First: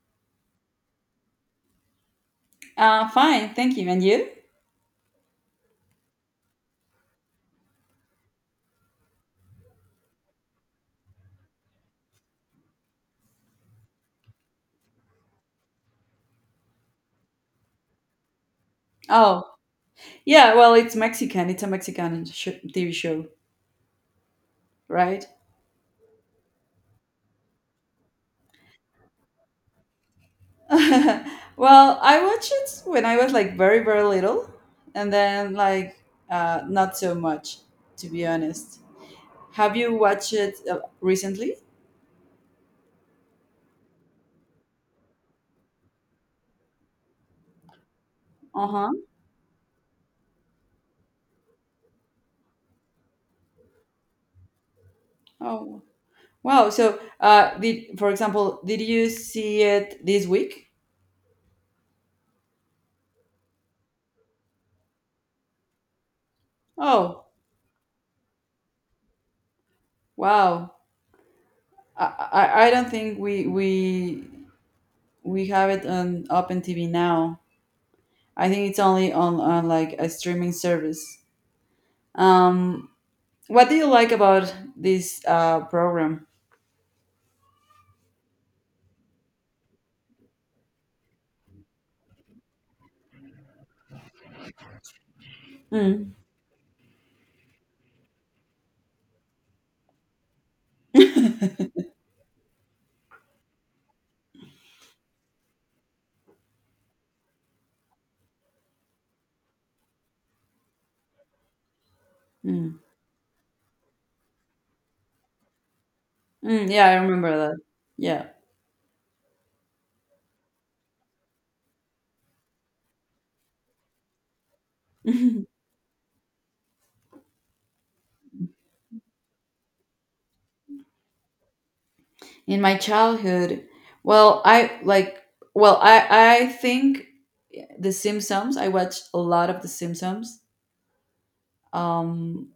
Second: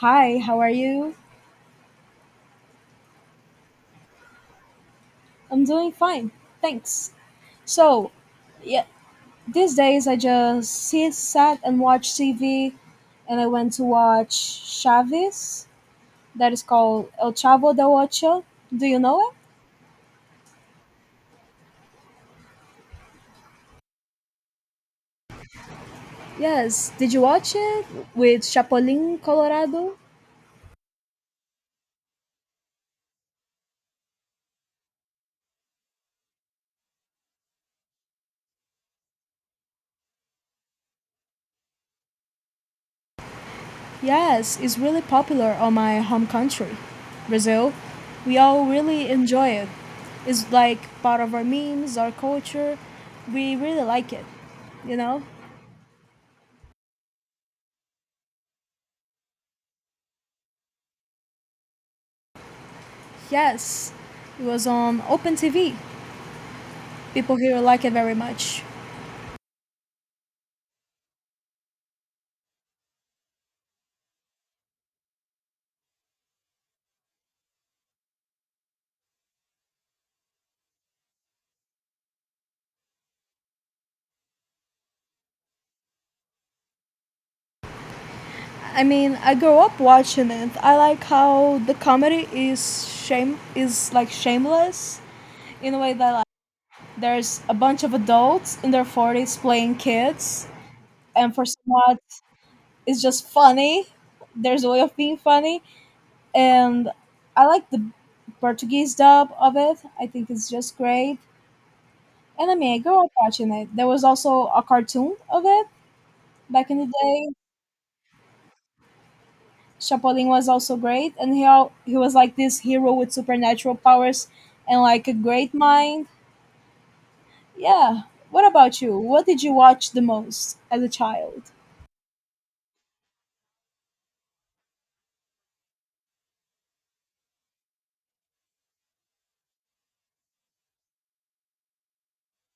Hi, how are you? Fine, thank you. And you? I'm doing fine, thanks. So, yeah, these days I just sit, sat, and watch TV, and I went to watch Chavez. That is called El Chavo del Ocho. Do you know it? Oh, yeah, well, it's Mexican. It's a Mexican TV show, right? Yes. Did you watch it with Chapolin Colorado? Well, I watched it when I was like very, very little, and then not so much, to be honest. Have you watched it recently? Yes, it's really popular on my home country, Brazil. We all Uh huh. really enjoy it. It's like part of our memes, our culture. We really like it, you know? Oh, wow. So, did you see it this week? Yes, it was on Open TV. Oh, People here like it very much. wow. I I don't think we have it on Open TV now. I think it's only on like a streaming service. Um, what do you like about this program? I mean, I grew up watching it. I like how the comedy is like shameless in a way that Mm, there's a bunch of adults in their 40s playing kids, and for some odd it's just funny. There's a way of being funny, and I like the Portuguese dub of it. I think it's just great. And I mean, I mm, grew up watching it. There was also a cartoon of it back in the yeah, I day. remember that. Yeah. Chapolin was also great, and he was like this hero with supernatural powers and like a great mind. Yeah. What about you? What did you watch the most as a child? In my childhood, well, I like, well, I think The Simpsons. I watched a lot of The Simpsons. Um,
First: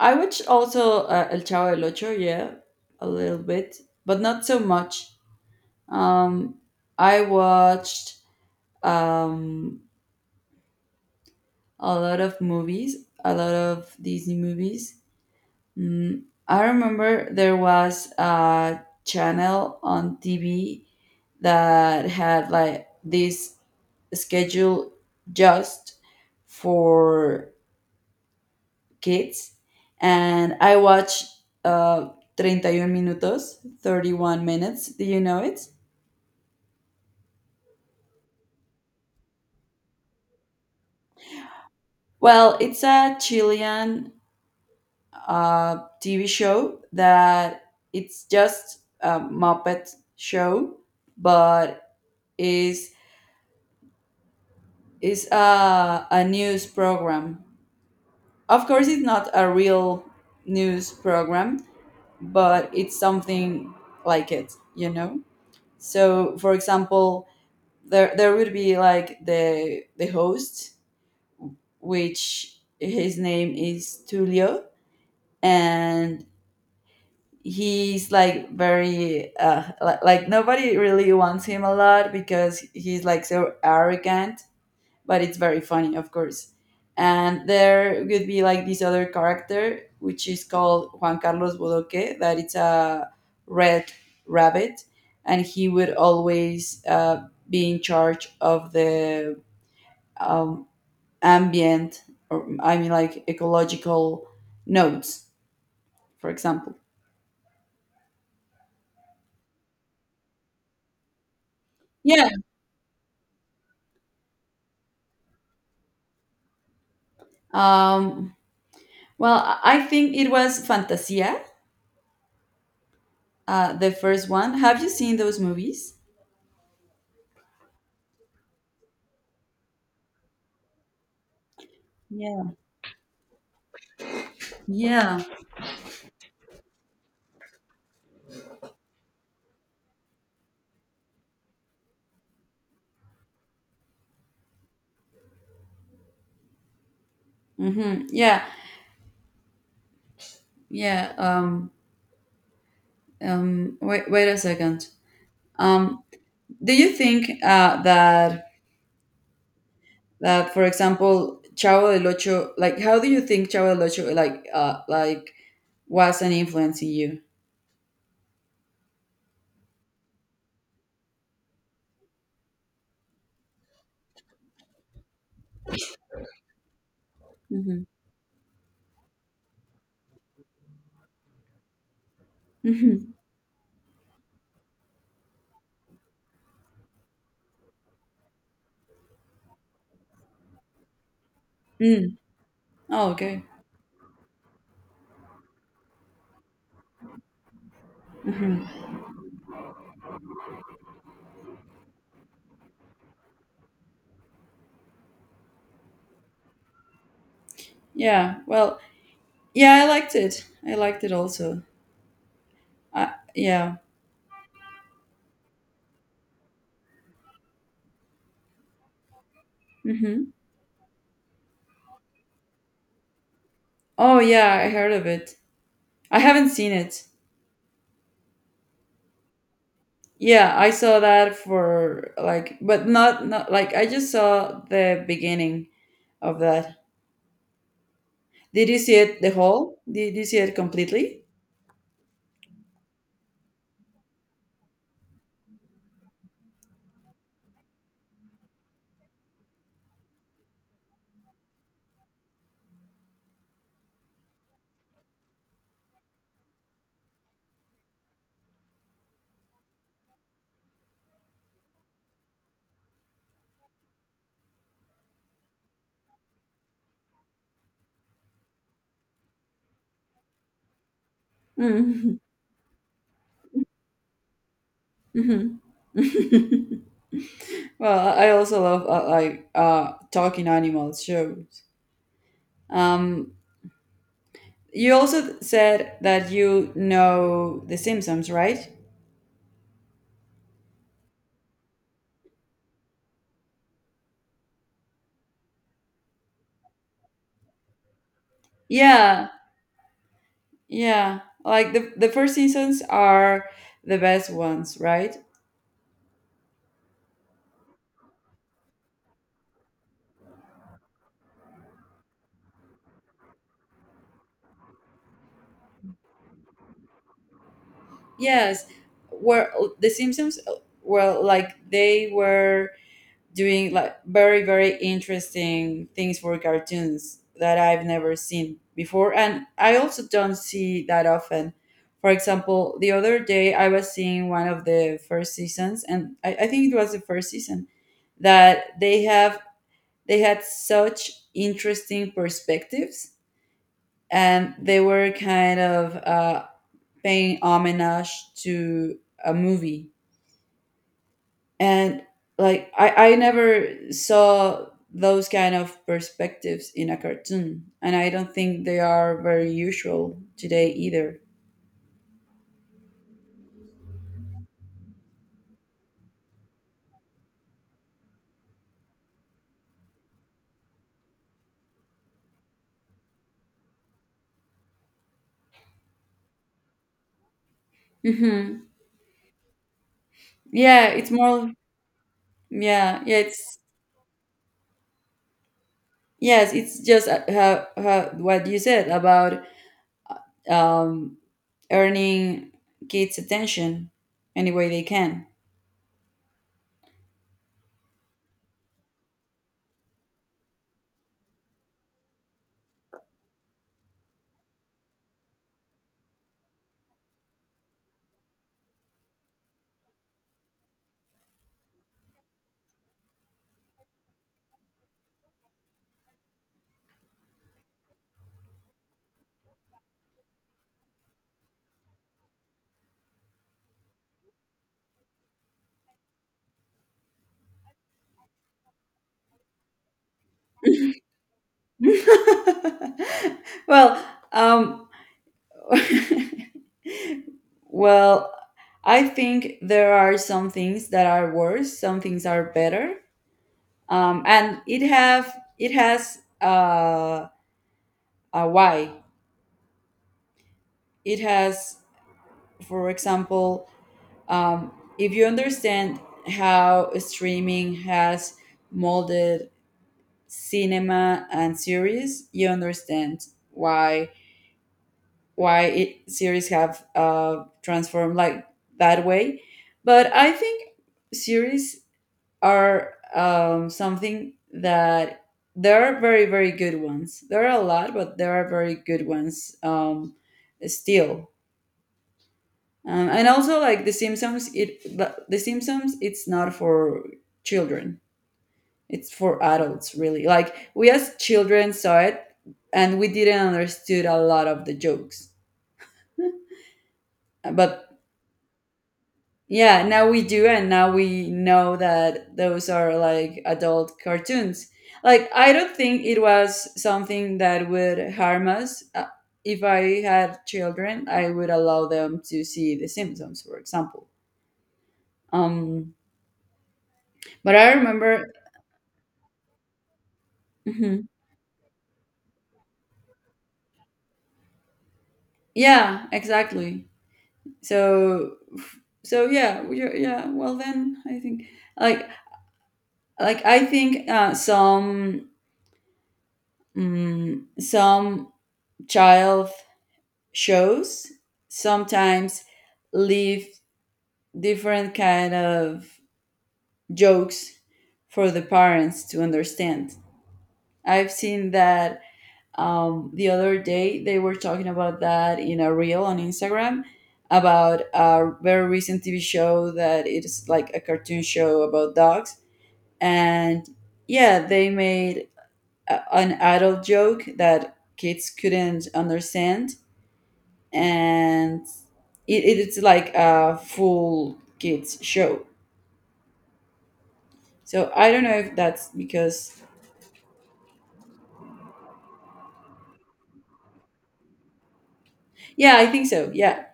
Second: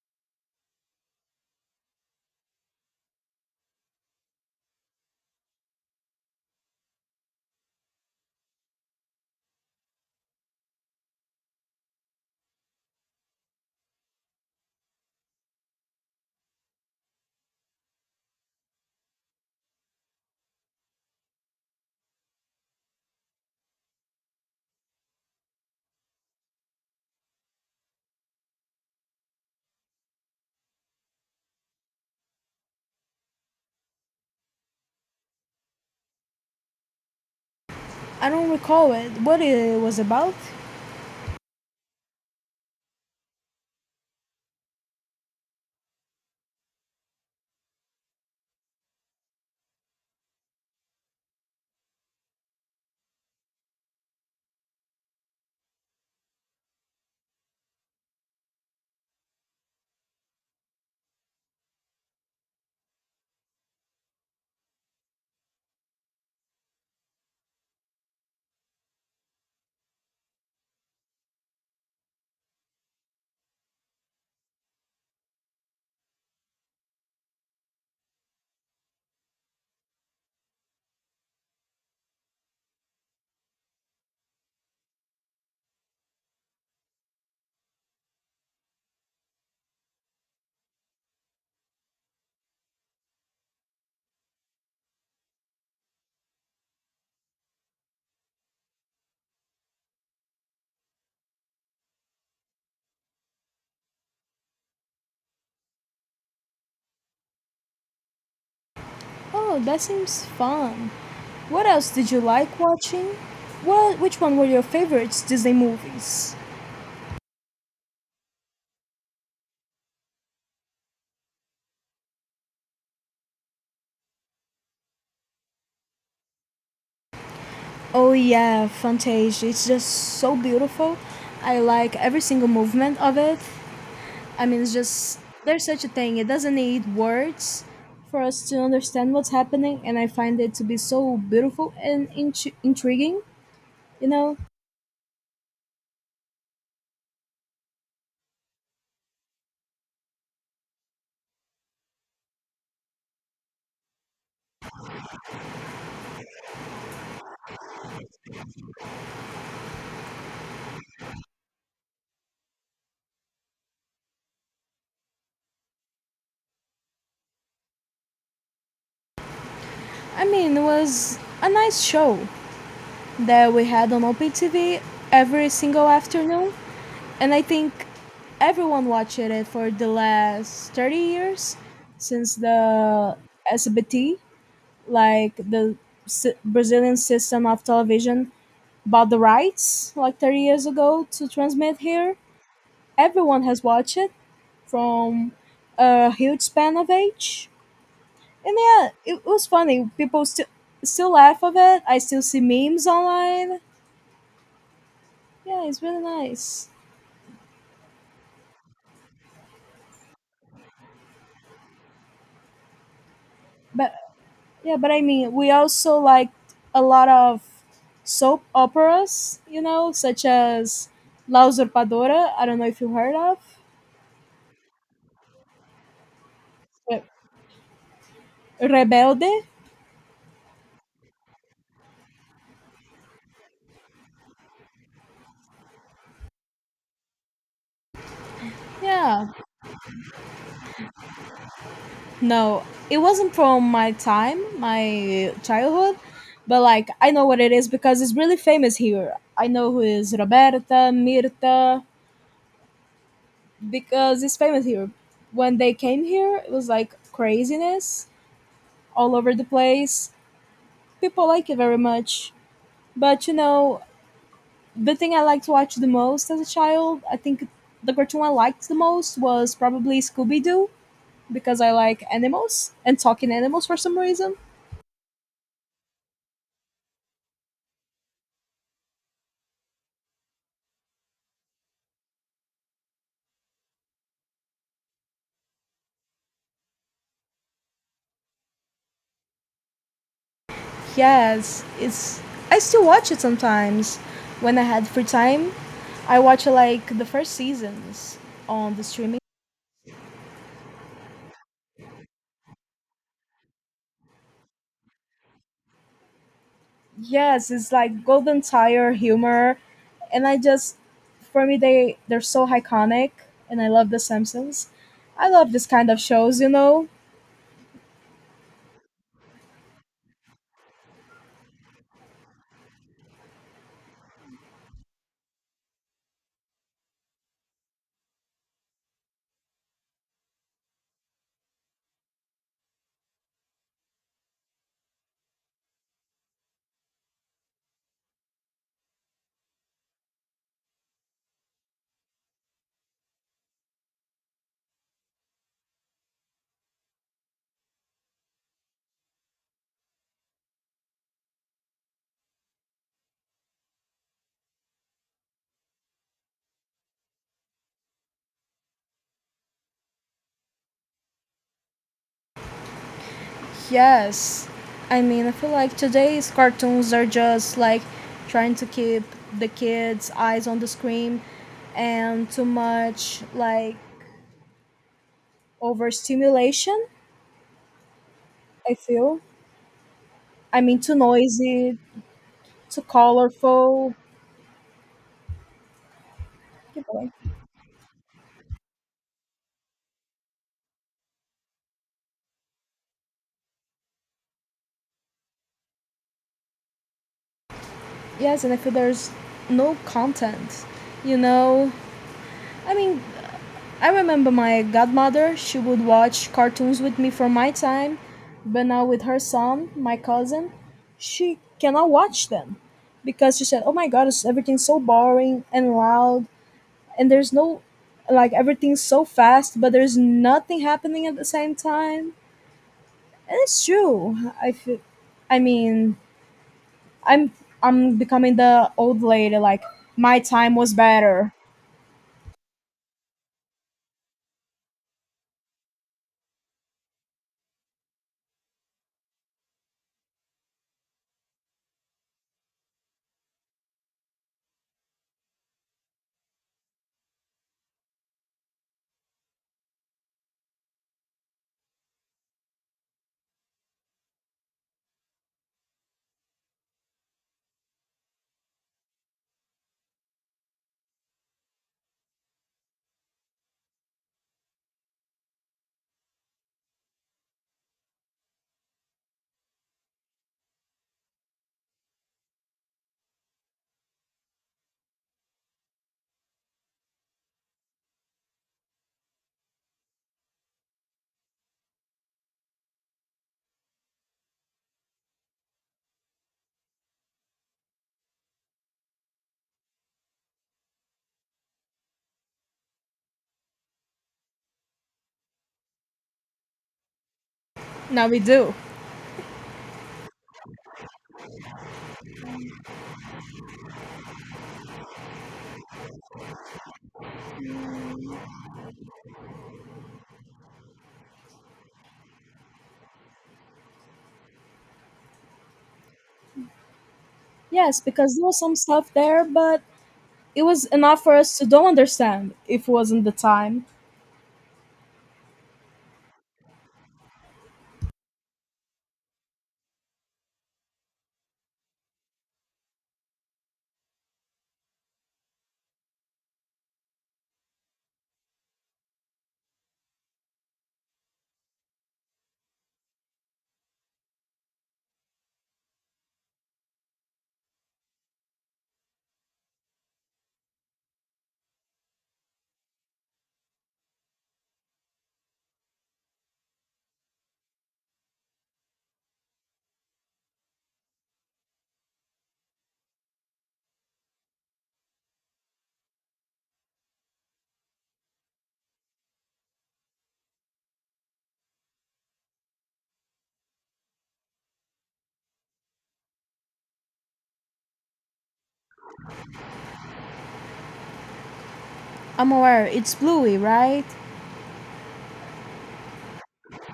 I watched also El Chavo del Ocho. Yeah, a little bit, but not so much. Um, I watched. Um, a lot of movies, a lot of Disney movies. Mm, I remember there was a channel on TV that had like this schedule just for kids, and I watched uh, treinta y un Minutos, 31 Minutes. Do you know it? I don't recall it. What it was about? Well, it's a Chilean TV show that it's just a Muppet show, but is is a news program. Of course, it's not a real news program, but it's something like it, you know. So, for example, there would be like the host, which his name is Tulio, and he's like very like nobody really wants him a lot because he's like so arrogant, but it's very funny, of course. And there could be like this other character, which is called Juan Carlos Bodoque, that it's a red rabbit. And he would always be in charge of the um, ambient, or I mean like ecological nodes, for example. Oh, that seems fun. What else did you Yeah. like watching? What which one were your favorites Disney movies? um Well, I think it was Fantasia, the first one. Have you seen those movies? Oh yeah, Fantasia. It's just so beautiful. I like every single Yeah. movement of it. I mean, it's Yeah. just there's such a thing. It doesn't need words for us to understand what's happening, and I find it to be so beautiful and intriguing. You know, Mm-hmm. Yeah. Yeah. Wait, wait a second. Um, do you think that for example, Chavo del Ocho, like how do you think Chavo del Ocho like was an influence in you? I mean, it was a nice show that we had on OpenTV every single afternoon, and I Mm-hmm. think everyone watched it for the last 30 years since Mm-hmm. the SBT, like the Brazilian system of television bought the rights like 30 years ago to transmit here. Mm. Oh, okay. Everyone has watched it from a huge span of age. And Mm-hmm. yeah, it was funny. People still laugh of it. I still see memes online. Yeah, it's really nice. Yeah. Well, yeah, I liked it. I liked it also. Yeah. But yeah, but I mean, we also liked a lot of soap operas, you know, such Mm-hmm. as La Usurpadora. I don't know if you heard of Oh yeah, I heard of it. I haven't seen Re- it. Rebelde. Yeah, I saw that for like, but not like I just saw the beginning of that. Did you see it Yeah, the whole? Did you see it completely? no, it wasn't from my time, my childhood, but like I know what it is because it's really famous here. I know who is Roberta, Mirta, because it's famous here. When they came here, it was like craziness all over the place. People like it very much. But you know, the thing I liked to watch the most as a child, I think the cartoon I liked the most was probably Scooby Doo because I like Mm-hmm. animals and talking animals for some reason. Well, I also love like talking animals shows. Um, you also said that you know The Simpsons, right? Yes, it's. I still watch it sometimes. When I had free time, I watch like the first seasons on the streaming. Yeah, yeah. Like the first seasons are the best ones, right? Yes, it's like Golden Tire humor, and I just, for me, they're so iconic, and I love The Simpsons. I love this kind of shows, you know. Yes, were the Simpsons were like they were doing like very very interesting things for cartoons that I've never seen before, and I also don't see that often. For example, the other day I was seeing one of the first seasons, and I think it was the first season that they had such interesting perspectives, and they were kind of paying homage to a movie, and like I never saw those kind of perspectives in a cartoon, and I don't think they are very usual today either. Yes, I mean, I feel like today's cartoons are just like trying to keep the kids' eyes on the screen, and too much like overstimulation, Hmm. I feel. I mean, Yeah, too it's more. noisy, too Yeah, it's, colorful. yes, it's Keep just going. how what you said about um earning kids attention any way they can. Yes, and I feel there's no content. You know, I mean, I remember my godmother, she would watch cartoons with me for my time, but now with her son, my cousin, she cannot watch them because she said, "Oh my god, it's everything's so boring and loud, and there's no like everything's so fast, but there's nothing happening at the same time." And it's true. I feel, I mean, I'm I'm becoming the old lady. Like my time was better. well um Well, I think there are some things that are worse, some things are better, and it has a why. It has, for example, um, if you understand how streaming has molded cinema and series, you understand why why it series have transformed like that way. But I think series are something that there are very very good ones, there are a lot, but there are very good ones still. And also like the Simpsons, it the Simpsons, it's not for children, it's for adults really. Like we as children saw it and we didn't understood a lot of the jokes, but Now we do. yeah, now we do, and now we know that those are like adult cartoons. Like, I don't think it was something that would harm us. If I had children, I would allow them to see The Simpsons, for example. Um, but I Yes, because there remember, was some stuff there, but it was enough mhm, for us to don't understand if it wasn't the time. yeah, exactly. So, so yeah, yeah. Well, then I think like like I think some child shows sometimes leave different kind of jokes for the parents to understand. I've seen that. The other day they were talking about that in a reel on Instagram, about a very recent TV show that it's like a cartoon show about dogs. And yeah, they made an adult joke that kids couldn't understand, and it's like a full kids show. So I don't know if that's because I'm aware. It's Bluey, right? yeah, I think so. Yeah.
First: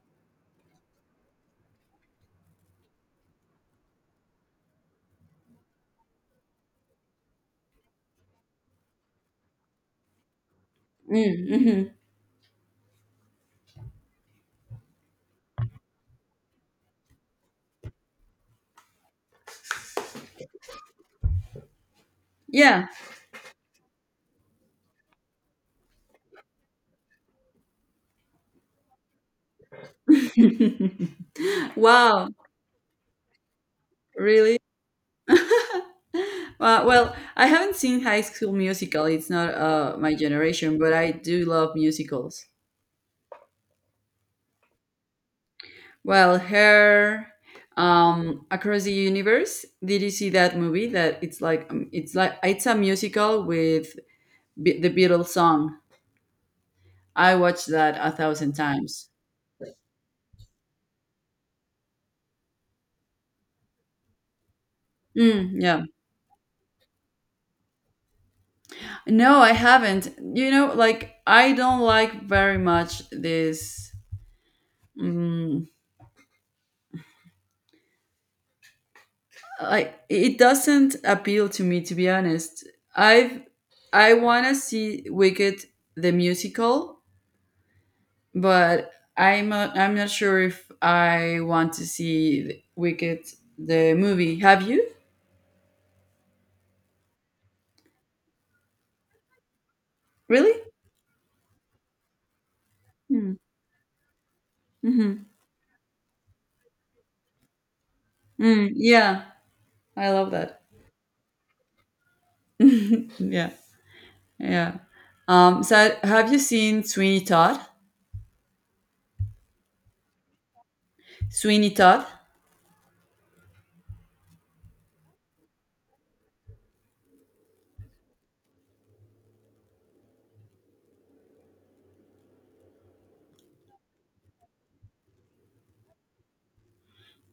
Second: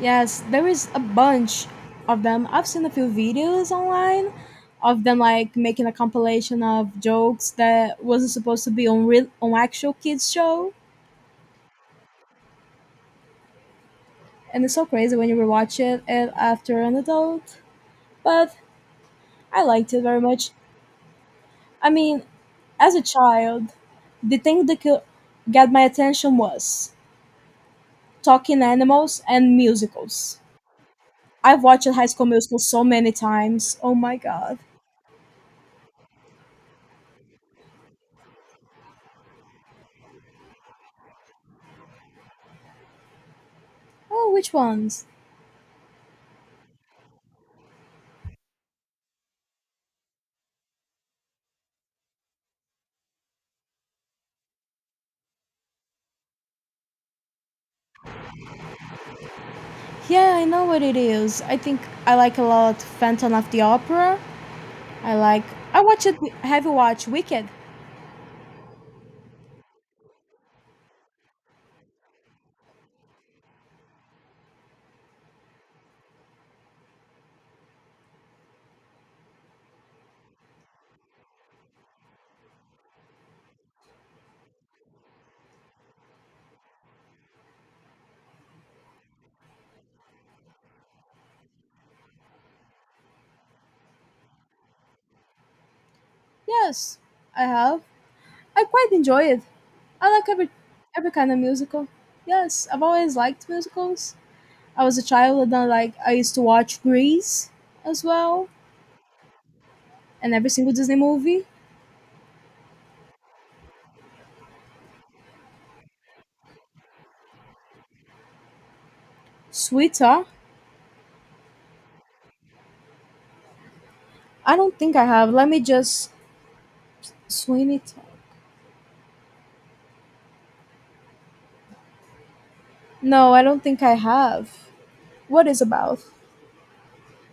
Yes, there is a bunch of them. I've seen a few videos online of them like making a compilation of jokes that wasn't supposed to be on actual kids show, Mm, mm-hmm. and it's so crazy when you rewatch it after an adult. But I liked it very much. I mean, Yeah. as a child, the thing that could get my attention was talking animals and musicals. I've watched High School Wow. Musical so many times. Oh my god. Really? Well, I haven't seen High School Musical. It's not my generation, but I do love musicals. Oh, which ones? Well, her Across the Universe. Did you see that movie? That it's like it's a musical with the Beatles song. I watched that a thousand times. Yeah, I know what it is. I think I like a lot Phantom of the Opera. I like. Mm, I yeah. watch it. Have you watched Wicked? No, I haven't. You know, like I don't like very much this. Mm, like it doesn't appeal to me, to be honest. I've I want to see Wicked the musical, but I'm not sure if I want to see Wicked the movie. Have you Yes, I have. I quite enjoy it. I like really? every kind of musical. Yes, I've always liked musicals. I was a Mm-hmm. child and I used to watch Grease as well Mm, yeah, I love and every that. single Disney movie. Yeah. Yeah. So have you seen Sweeney Todd? Sweeter. Sweeney Todd? I don't think I have. Let me just Sweeney Todd. No, I don't think I have. What is about?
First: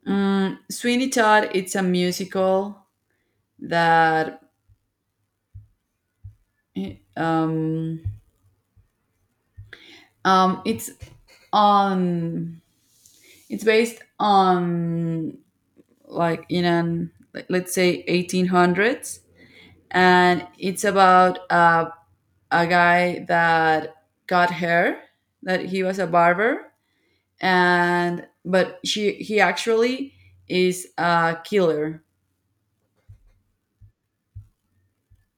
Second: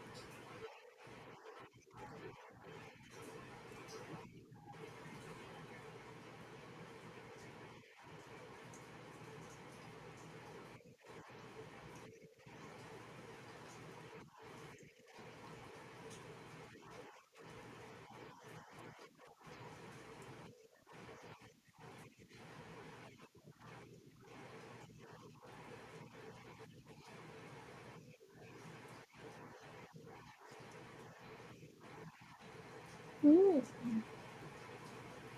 Mm, Sweeney Todd, it's a musical that um, um, it's on, it's based on like in an, like, let's say 1800s. And it's about a guy that got hair, that he was a barber. And, but he actually is a killer. Mm.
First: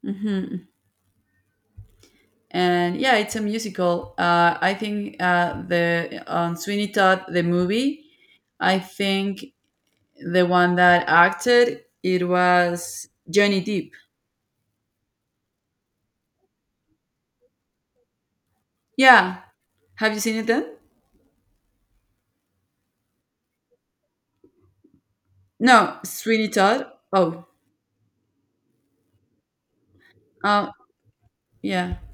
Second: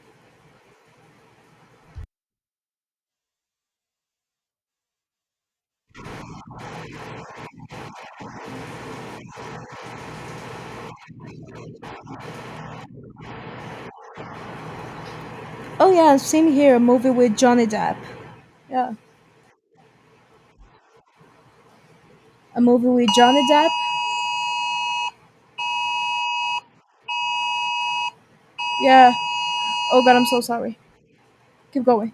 Hmm. And yeah, it's a musical. I think the on Sweeney Todd the movie, I think the one that acted it was Johnny Depp. Oh yeah, same here. A movie with Johnny Depp. Yeah, Yeah, have you seen it then? a movie with Johnny Depp. No, Sweeney Todd. Oh, Yeah. Oh god, I'm so uh, sorry. Keep yeah. going.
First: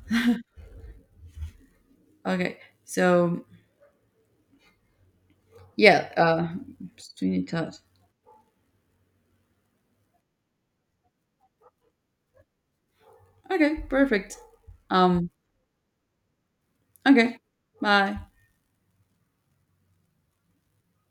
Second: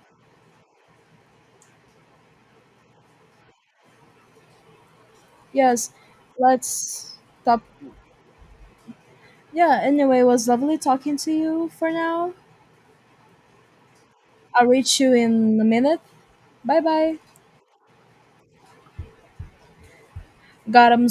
Okay, so Yes. yeah, uh, Let's Sweeney stop. Todd. Yeah, anyway, it was lovely talking to you for now. Okay, perfect. I'll reach you Um, in a minute. Bye bye. okay, bye. God, I'm